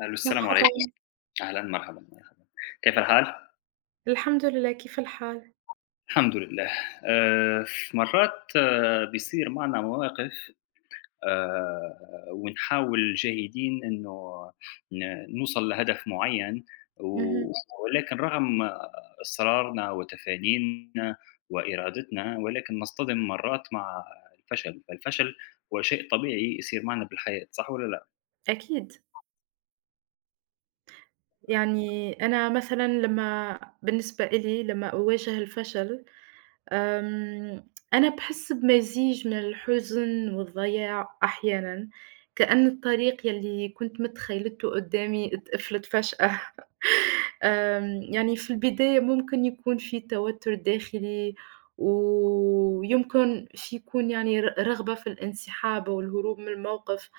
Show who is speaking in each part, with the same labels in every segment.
Speaker 1: ألو السلام عليكم،
Speaker 2: مرحبا.
Speaker 1: أهلًا مرحبًا، مرحبًا، كيف الحال؟
Speaker 2: الحمد لله، كيف الحال؟
Speaker 1: الحمد لله. آآ، مرات بيصير معنا مواقف، ونحاول جاهدين إنه نوصل لهدف معين،
Speaker 2: اهم.
Speaker 1: و ولكن رغم إصرارنا وتفانينا وإرادتنا، ولكن نصطدم مرات مع الفشل، فالفشل هو شيء طبيعي يصير معنا بالحياة، صح والّا لأ؟
Speaker 2: أكيد، يعني أنا مثلًا لمّا بالنسبة إلي لمّا أواجه الفشل، آمم، أنا باحس بمزيج من الحزن والضياع أحيانًا، كأن الطريق يلّي كنت متخيلته قدّامي اتقفلت فجأة. يعني في البداية ممكن يكون في توتر داخلي، ويمكن يكون يعني رغبة في الانسحاب والهروب من الموقف،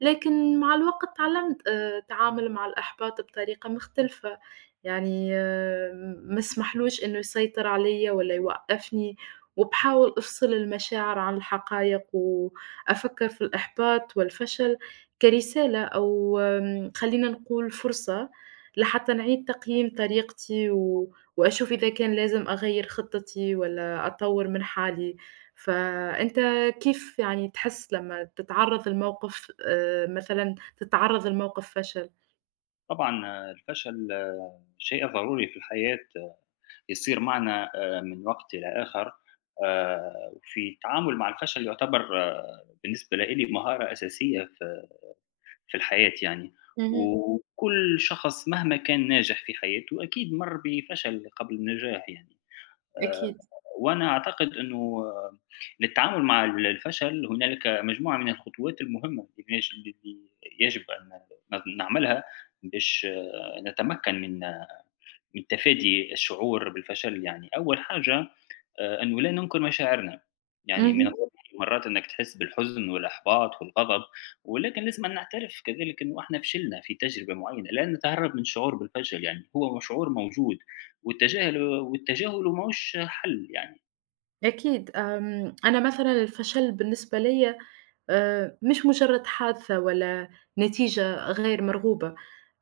Speaker 2: لكن مع الوقت اتعلمت التعامل مع الإحباط بطريقة مختلفة، يعني ما اسمحلوش إنه يسيطر عليَّ ولا يوقفني، وباحاول أفصل المشاعر عن الحقائق، وأفكر في الإحباط والفشل كرسالة أو خلينا نقول فرصة لحتى نعيد تقييم طريقتي و وأشوف إذا كان لازم أغيّر خطتي والّا أطوّر من حالي، فأنت كيف يعني تحس لمّا تتعرّض لموقف مثلًا تتعرّض لموقف فشل؟
Speaker 1: طبعًا الفشل شيء ضروري في الحياة. يصير معنا من وقت إلى آخر، وفي التعامل مع الفشل يُعتبر بالنسبة لإلي مهارة أساسية في الحياة يعني.
Speaker 2: اهم،
Speaker 1: وكل شخص مهما كان ناجح في حياته أكيد مَر بفشل قبل النجاح يعني. آآ
Speaker 2: أكيد.
Speaker 1: وأنا أعتقد إنه للتعامل مع الفشل هنالك مجموعة من الخطوات المهمة اللي يجب أن نعملها باش نتمكن من من تفادي الشعور بالفشل يعني. أول حاجة أنه لا ننكر مشاعرنا، يعني من
Speaker 2: اهم،
Speaker 1: الطبيعي مرات إنك تحس بالحزن والإحباط والغضب، ولكن لازم أن نعترف كذلك إنه إحنا فشلنا في تجربة معينة، لا نتهرب من الشعور بالفشل يعني، هو شعور موجود، والتجاهل ماهوش حل يعني.
Speaker 2: أكيد، أنا مثلًا الفشل بالنسبة ليّا مش مجرّد حادثة ولا نتيجة غير مرغوبة،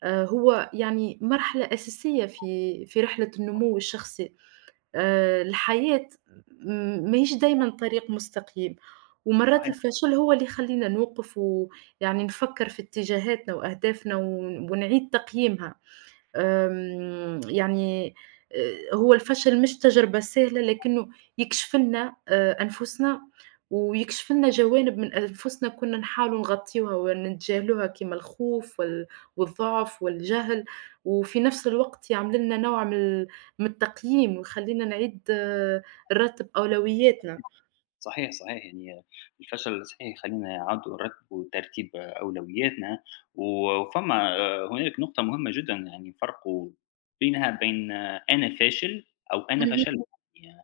Speaker 2: هو يعني مرحلة أساسية في رحلة النمو الشخصي. الحياة م ماهيش دايمًا طريق مستقيم، ومرات
Speaker 1: صحيح.
Speaker 2: الفشل هو اللي يخلّينا نوقف ويعني نفكّر في اتجاهاتنا وأهدافنا ونعيد تقييمها. يعني هو الفشل مش تجربة سهلة، لكنه يكشف لنا أنفسنا، ويكشف لنا جوانب من أنفسنا كنا نحاولوا نغطيوها ونتجاهلوها كيما الخوف والضعف والجهل، وفي نفس الوقت يعمل لنا نوع من من التقييم، ويخلّينا نعيد نرتب أولوياتنا.
Speaker 1: صحيح، صحيح، يعني الفشل صحيح يخلّينا نعاودوا نرتّبوا ترتيب أولوياتنا. و وفما هنالك نقطة مهمة جدًا يعني فرقوا بينها بين أنا فاشل أو أنا
Speaker 2: اهم،
Speaker 1: فشلت. يعني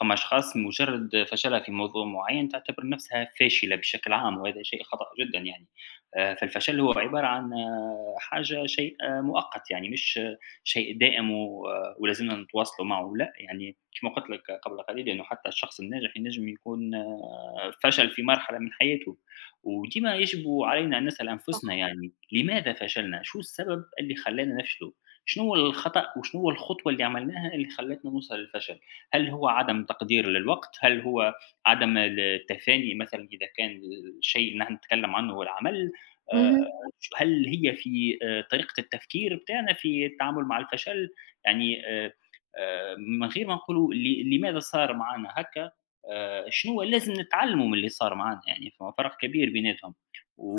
Speaker 1: فما أشخاص مجرد فشلها في موضوع معيّن تعتبر نفسها فاشلة بشكل عام، وهذا شيء خطأ جدًا يعني. فالفشل هو عبارة عن حاجة شيء مؤقت يعني مش شيء دائم و آه، ولازمنا نتواصلوا معه، لأ يعني كما قُلت لك قبل قليل إنه حتى الشخص الناجح ينجم يكون فشل في مرحلة من حياته. وديما يجب علينا أن نسأل أنفسنا
Speaker 2: صح.
Speaker 1: يعني لماذا فشلنا؟ شو السبب اللي خلّانا نفشله؟ شنو هو الخطأ وشنو هو الخطوة اللي عملناها اللي خلّتنا نوصل للفشل؟ هل هو عدم تقدير للوقت؟ هل هو عدم التفاني مثلًا إذا كان الشيء اللي نحن نتكلم عنه هو العمل. آآ
Speaker 2: اهم،
Speaker 1: هل هي في طريقة التفكير بتاعنا في التعامل مع الفشل؟ يعني من غير ما نقولوا لماذا صار معانا هكا. شنو لازم نتعلموا من اللي صار معانا يعني، فما فرق كبير بيناتهم.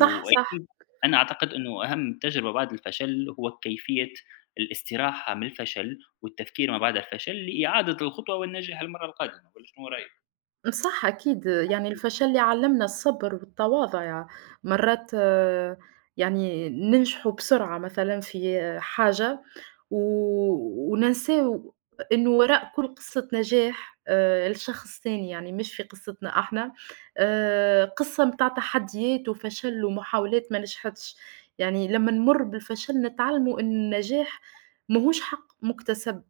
Speaker 2: صح، صح.
Speaker 1: أنا أعتقد إنه أهم تجربة بعد الفشل هو كيفية الاستراحة من الفشل، والتفكير ما بعد الفشل لإعادة الخطوة والنجاح المرّة القادمة، والّا شنو رأيك؟
Speaker 2: امم، صح، أكيد، يعني الفشل يعلّمنا الصبر والتواضع، يعني مرات يعني ننجحوا بسرعة مثلًا في حاجة و وننساو إنه وراء كل قصة نجاح لشخص تاني، يعني مش في قصتنا إحنا قصة متاع تحديات وفشل ومحاولات ما نجحتش، يعني لمّا نمُر بالفشل نتعلموا إن النجاح ماهوش حق مُكتسب.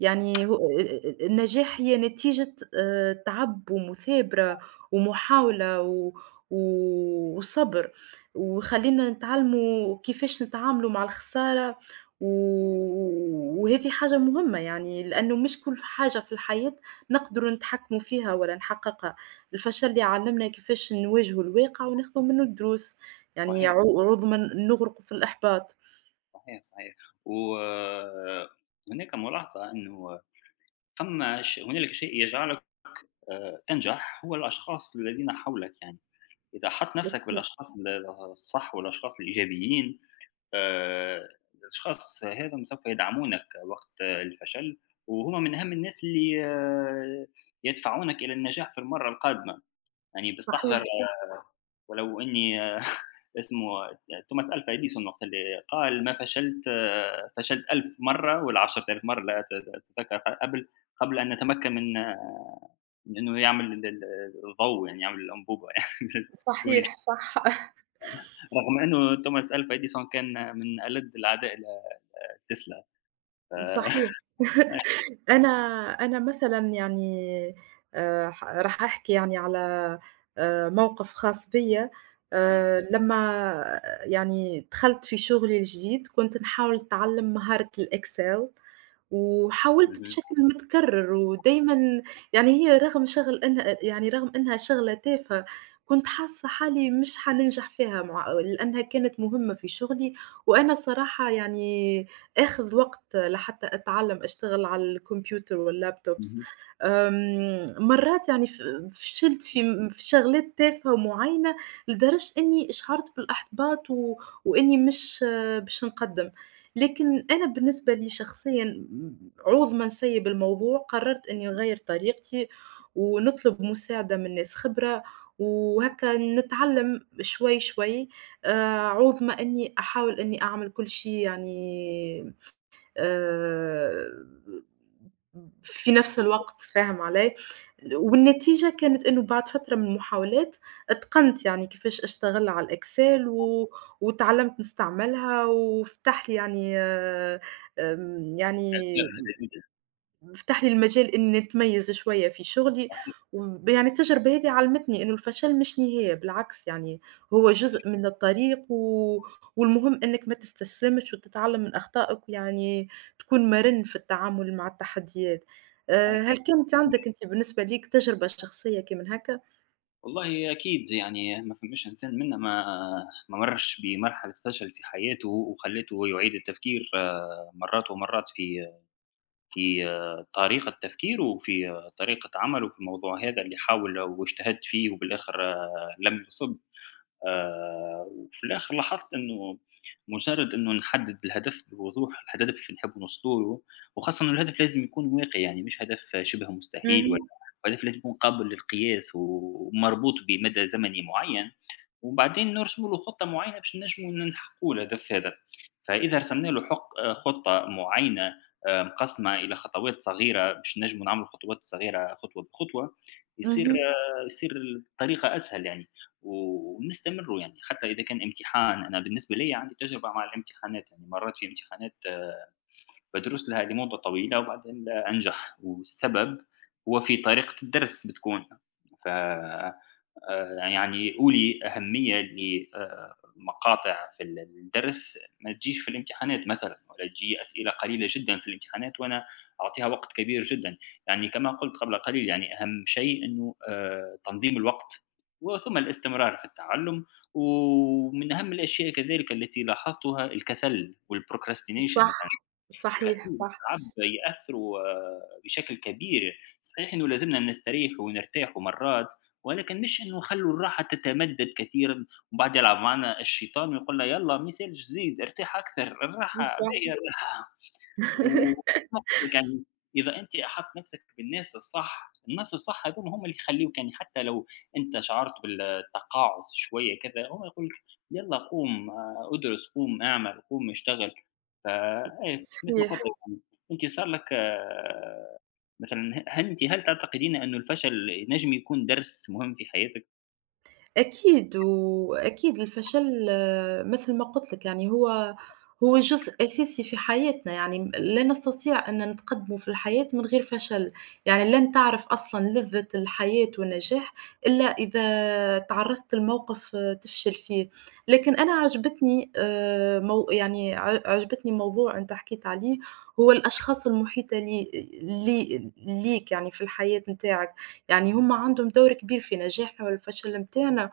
Speaker 2: يعني هو ال ال ال النجاح هي نتيجة تعب ومثابرة ومحاولة و و وصبر، وخلّينا نتعلموا كيفاش نتعاملوا مع الخسارة، و وهذه حاجة مهمة يعني، لأنه مش كل حاجة في الحياة نقدروا نتحكموا فيها ولا نحققها، الفشل يعلمنا كيفاش نواجهوا الواقع وناخدوا منه الدروس، يعني
Speaker 1: صحيح،
Speaker 2: عوض ما نغرقوا في الإحباط.
Speaker 1: صحيح، صحيح. و آه، هناك ملاحظة إنه ثم هنالك شيء يجعلك تنجح هو الأشخاص الذين حولك يعني. إذا حَط نَفْسك
Speaker 2: أكيد،
Speaker 1: بالأشخاص الصح والأشخاص الإيجابيين، آآ، الأشخاص هذم سوف يدعمونك وقت الفشل، وهُم من أهم الناس اللي يدفعونك إلى النجاح في المرّة القادمة. يعني باستحضر
Speaker 2: صحيح،
Speaker 1: ولو إني اسمه توماس ألفا إديسون وقت اللي قال: "ما فشلت فشلت 1000 مرّة والـ10,000 مرّة لا تتذكر قبل أن نتمكن من من إنه يعمل ال ال الضوء يعني يعمل الأنبوبة" يعني
Speaker 2: صحيح، صح.
Speaker 1: رغم إنه توماس ألفا إديسون كان من ألد الأعداء لتسلا. ف
Speaker 2: صحيح. أنا أنا مثلًا يعني ح راح أحكي يعني على موقف خاص بيّا،
Speaker 1: إمم،
Speaker 2: لمّا يعني دخلت في شغلي الجديد كنت نحاول نتعلم مهارة الExcel وحاولت
Speaker 1: اهم،
Speaker 2: بشكل متكرر ودايمًا يعني هي رغم شغل إنها يعني رغم إنها شغلة تافهة، كنت حاسة حالي مش حاننجح فيها مع لأنها كانت مهمة في شغلي، وأنا الصراحة يعني آخذ وقت لحتى أتعلم أشتغل على الكمبيوتر والlaptops
Speaker 1: اهم.
Speaker 2: مرات يعني فشلت في في شغلات تافهة معينة، لدرجة إني شعرت بالإحباط و وإني مش باش نقدّم. لكن أنا بالنسبة لي شخصيًا م عوض ما نسيّب الموضوع قررت إني نغيّر طريقتي، ونطلب مساعدة من ناس خبرة، وهكا نتعلم شوي شوي، عوض ما إني أحاول إني أعمل كل شي يعني آآ في نفس الوقت فاهم علي؟ والنتيجة كانت إنه بعد فترة من المحاولات اتقنت يعني كيفاش أشتغل على الExcel و واتعلمت نستعملها وفتح لي يعني آمم، يعني فتح لي المجال إني أتميّز شوية في شغلي،
Speaker 1: صحيح،
Speaker 2: يعني التجربة هذه علمتني إنه الفشل مش نهاية بالعكس يعني هو جزء من الطريق و والمهم إنك ما تستسلمش وتتعلم من أخطائك، ويعني تكون مرن في التعامل مع التحديات.
Speaker 1: صحيح،
Speaker 2: هل
Speaker 1: يعني
Speaker 2: كانت عندك أنت بالنسبة ليك تجربة شخصية كيمن هكا؟
Speaker 1: والله أكيد يعني ما فماش إنسان منا ما مرّش بمرحلة فشل في حياته، وخلّته يعيد التفكير مرّات ومرّات في طريقة تفكيره، وفي طريقة عمله في الموضوع هذا اللي حاول واجتهد فيه وبالآخر لم يُصِب. وفي الآخر لاحظت إنه مجرّد إنه نحدّد الهدف بوضوح، الهدف اللي نحب نوصلوا له، وخاصةً إنه الهدف لازم يكون واقعي، يعني مش هدف شِبه مستحيل.
Speaker 2: اهم،
Speaker 1: والّا هدف لازم يكون قابل للقياس ومربوط بمدى زمني معيّن، وبعدين نرسموا له خطة معينة باش نجموا نحققوا الهدف هذا. فإذا رسمنا له حق خطة معينة مقسمة إلى خطوات صغيرة باش نجموا نعملوا الخطوات الصغيرة خطوة بخطوة، يصير
Speaker 2: اهم،
Speaker 1: آه، يصير الطريقة أسهل يعني. و ونستمروا يعني، حتى إذا كان امتحان. أنا بالنسبة ليّا عندي تجربة مع الامتحانات، يعني مرّات في امتحانات بدرس لها لمدة طويلة وبعدين أنجح، والسبب هو في طريقة الدرس. بتكون ف آه، يعني أولي أهمية لمقاطع في الدرس ما تجيش في الامتحانات مثلا، ولا تجي أسئلة قليلة جدا في الامتحانات وأنا أعطيها وقت كبير جدا. يعني كما قلت قبل قليل يعني أهم شيء أنه تنظيم الوقت وثم الاستمرار في التعلم. ومن أهم الأشياء كذلك التي لاحظتها الكسل والبروكراستينيشن مثلا،
Speaker 2: صح،
Speaker 1: غسيل
Speaker 2: صحيح، صح،
Speaker 1: الأعصاب يأثّروا بشكل كبير. صحيح إنه لازمنا نستريحوا ونرتاحوا مرات، ولكن مش إنه نخلّوا الراحة تتمدّد كثيرًا، وبعد يلعب معانا الشيطان ويقول لنا يالّا ما يسالش زيد، ارتاح أكثر، الراحة
Speaker 2: صح،
Speaker 1: باهية الراحة. وقصدِك يعني إذا أنتِ أحطّت نَفْسِك بالناس الصح، الناس الصح هاذوما هم اللي يخلّيوك، يعني حتى لو أنت شعرت بالتقاعُس شوية كذا، هو يقول لك يالّا قوم ادرس، قوم اعمل، قوم اشتغل. ف إيه، مثل ما قُلت
Speaker 2: صحيح.
Speaker 1: لِك يعني أنتِ صار لك مثلًا ه هل أنتِ هل تعتقدين إنه الفشل ينجم يكون درس مهم في حياتِك؟
Speaker 2: أكيد، وأكيد الفشل مثل ما قُلت لك يعني هو جزء أساسي في حياتنا، يعني لا نستطيع أن نتقدم في الحياة من غير فشل، يعني لن تعرف أصلًا لذة الحياة والنجاح إلا إذا تعرّضت لموقف تفشل فيه، لكن أنا عجبتني مو يعني ع عجبتني موضوع أنت حكيت عليه، هو الأشخاص المحيطة لي لي ليك يعني في الحياة نتاعك. يعني هم عندهم دور كبير في نجاحنا ولا الفشل متاعنا،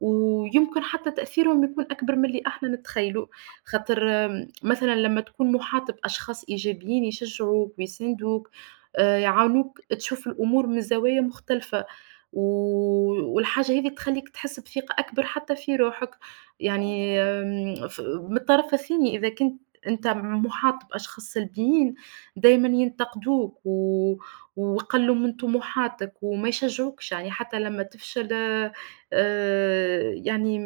Speaker 2: ويمكن حتى تأثيرهم يكون أكبر من اللي إحنا نتخيلوا، خاطر مثلًا لمّا تكون محاط بأشخاص إيجابيين يشجعوك ويساندوك، يعاونوك تشوف الأمور من زوايا مختلفة، و والحاجة هذي تخلّيك تحس بثقة أكبر حتى في روحك،
Speaker 1: صحيح،
Speaker 2: يعني ف من الطرف الثاني إذا كنت أنت محاط بأشخاص سلبيين دايمًا ينتقدوك و وقلّوا من طموحاتك وما يشجّعوكش، يعني حتى لمّا تفشل يعني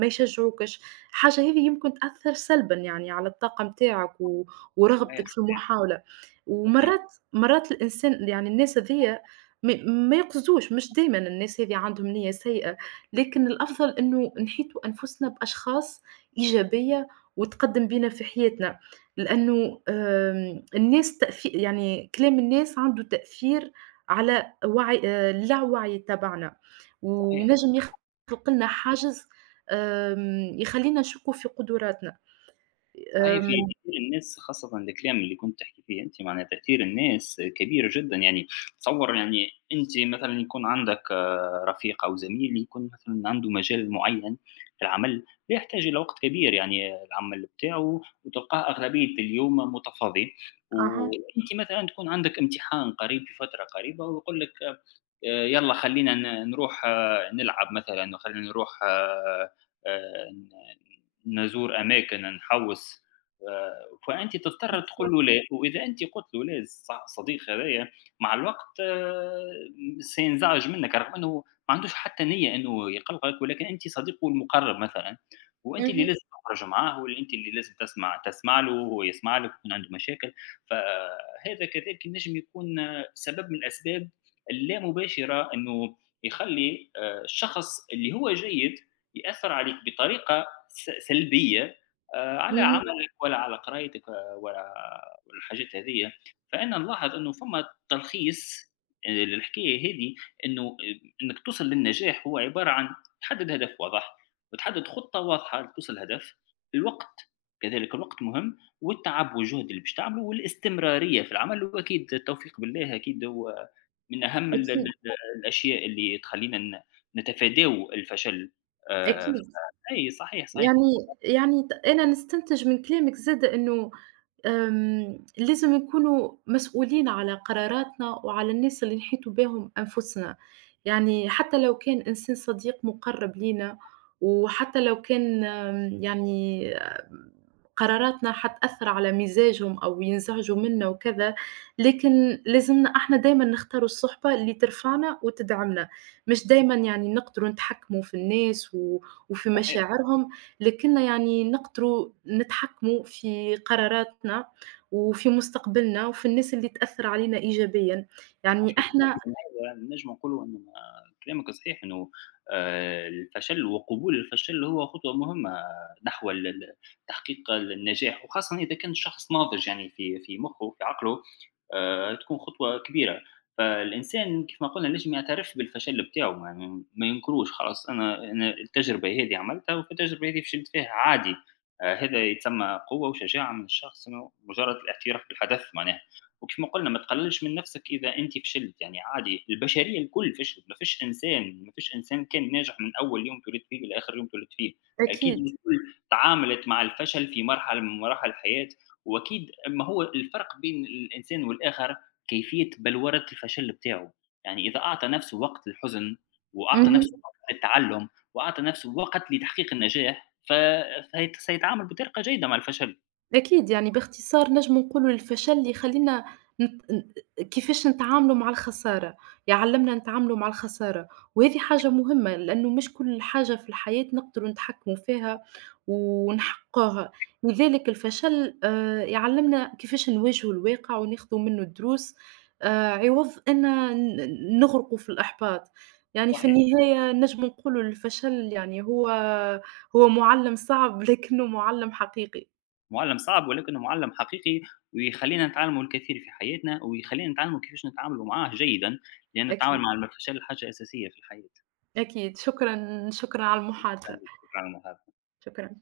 Speaker 2: ما يشجّعوكش، الحاجة هذه يمكن تأثّر سلبًا يعني على الطاقة متاعك و
Speaker 1: صحيح،
Speaker 2: ورغبتك في المحاولة،
Speaker 1: صحيح،
Speaker 2: ومرّات مرّات الإنسان يعني الناس هاذيا ما يقصدوش، مش دايمًا الناس هاذي عندهم نيّة سيئة، لكن الأفضل إنه نحيطوا أنفسنا بأشخاص إيجابية وتقدّم بينا في حياتنا. لإنه الناس يعني كلام الناس عنده تأثير على وعي اللاوعي تبعنا،
Speaker 1: صحيح.
Speaker 2: وينجم يخلق لنا حاجز يخلّينا نشكّوا في قدراتنا.
Speaker 1: صحيح في
Speaker 2: آمم،
Speaker 1: تأثير الناس خاصةً الكلام اللي كنتِ تحكي فيه أنتِ، معناها تأثير الناس كبير جدًا. يعني تصوّر يعني أنتِ مثلًا يكون عندك رفيق أو زميل يكون مثلًا عنده مجال معيّن في العمل، لا يحتاج إلى وقت كبير يعني العمل بتاعه وتلقاه أغلبية اليوم متفاضي،
Speaker 2: أها،
Speaker 1: وأنتِ مثلًا تكون عندك امتحان قريب في فترة قريبة ويقول لِك يالّا خلّينا نروح نلعب مثلًا، خلّينا نروح ن نزور أماكن، نحوّس. آآ فأنت تضطر تقول
Speaker 2: بالضبط.
Speaker 1: له لا. وإذا أنتِ قُلتِ له لا، الصديق هذايا مع الوقت سينزعج منّك، رغم أنه ما عندوش حتى نية إنه يقلقك، ولكن أنتِ صديقه المقرّب مثلًا، وأنتِ اللي
Speaker 2: اهم،
Speaker 1: لازم تخرج معاه وأنتِ اللي لازم تسمع له وهو يسمع لك ويكون عنده مشاكل. فهذا كذلك ينجم يكون سبب من الأسباب اللامباشرة إنه يخلّي الشخص اللي هو جيد يأثّر عليك بطريقة سلبية، على
Speaker 2: اهم.
Speaker 1: عمل ولا على قرايتك ولا الحاجات هذية. فأنا نلاحظ إنه فما تلخيص للحكاية هذي، إنه إنك توصل للنجاح هو عبارة عن تحدد هدف واضح، وتحدد خطة واضحة لتوصل للهدف. الوقت، كذلك الوقت مهم، والتعب والجهد اللي باش تعمله، والاستمرارية في العمل، وأكيد التوفيق بالله أكيد هو من أهم ال ال
Speaker 2: أكيد،
Speaker 1: الأشياء اللي تخلّينا نتفاداو الفشل. ف
Speaker 2: أكيد.
Speaker 1: أي صحيح، صحيح،
Speaker 2: يعني يعني ت أنا نستنتج من كلامك زاد إنه لازم نكونوا مسؤولين على قراراتنا وعلى الناس اللي نحيطوا بيهم أنفسنا، يعني حتى لو كان إنسان صديق مُقرّب لينا، وحتى لو كان يعني قراراتنا حتأثّر على مزاجهم أو ينزعجوا منا وكذا، لكن لازمنا إحنا دايمًا نختاروا الصُحبة اللي ترفعنا وتدعمنا، مش دايمًا يعني نقدروا نتحكموا في الناس و وفي
Speaker 1: صحيح.
Speaker 2: مشاعرهم لكنا يعني نقدروا نتحكموا في قراراتنا، وفي مستقبلنا، وفي الناس اللي تأثّر علينا إيجابيًا، يعني
Speaker 1: صحيح.
Speaker 2: إحنا
Speaker 1: نجم نقولوا أنه كلامك صحيح، أنه الفشل وقبول الفشل هو خطوة مهمة نحو ال ال تحقيق النجاح، وخاصةً إذا كان الشخص ناضج يعني في مخه وفي عقله تكون خطوة كبيرة. فالإنسان كيف ما قُلنا لازم يعترف بالفشل بتاعه، يعني ما ينكروش، خلاص أنا التجربة هذه عملتها والتجربة هذه فشلت فيها عادي. هذا يتسمى قوة وشجاعة من الشخص إنه مجرد الاعتراف بالحدث معناها. وكيف ما قُلنا ما تقللش من نفسك إذا أنت فشلت، يعني عادي البشرية الكل فشلت، ما فيش إنسان كان ناجح من أول يوم اتولد فيه لآخر يوم اتولد فيه. أكيد
Speaker 2: أكيد.
Speaker 1: الكل تعاملت مع الفشل في مرحلة من مراحل الحياة. وأكيد ما هو الفرق بين الإنسان والآخر كيفية بلورة الفشل بتاعه، يعني إذا أعطى نفسه وقت للحزن، وأعطى نفسه
Speaker 2: اهم.
Speaker 1: وقت للتعلم، وأعطى نفسه وقت لتحقيق النجاح. فهيت سيتعامل بطريقة جيدة مع الفشل،
Speaker 2: أكيد، يعني باختصار نجمو نقولوا الفشل اللي يخلّينا نت ن كيفاش نتعاملوا مع الخسارة، يعلّمنا نتعاملوا مع الخسارة، وهذه حاجة مهمة لأنه مش كل حاجة في الحياة نقدروا نتحكموا فيها ونحققوها، لذلك الفشل يعلّمنا كيفاش نواجهوا الواقع وناخذوا منه الدروس عوض أن نغرقوا في الإحباط، يعني في
Speaker 1: صحيح.
Speaker 2: النهاية نجمو نقولوا الفشل يعني هو مُعلِّم صعب لكنه مُعلِّم حقيقي،
Speaker 1: معلم صعب ولكنه معلم حقيقي، ويخلّينا نتعلموا الكثير في حياتنا، ويخلّينا نتعلموا كيفاش نتعاملوا معاه جيدًا، لأن التعامل
Speaker 2: أكيد.
Speaker 1: مع الفشل حاجة أساسية في الحياة.
Speaker 2: أكيد، شكرًا، شكرًا على المحادثة،
Speaker 1: شكراً على المحادثة.
Speaker 2: شكرًا.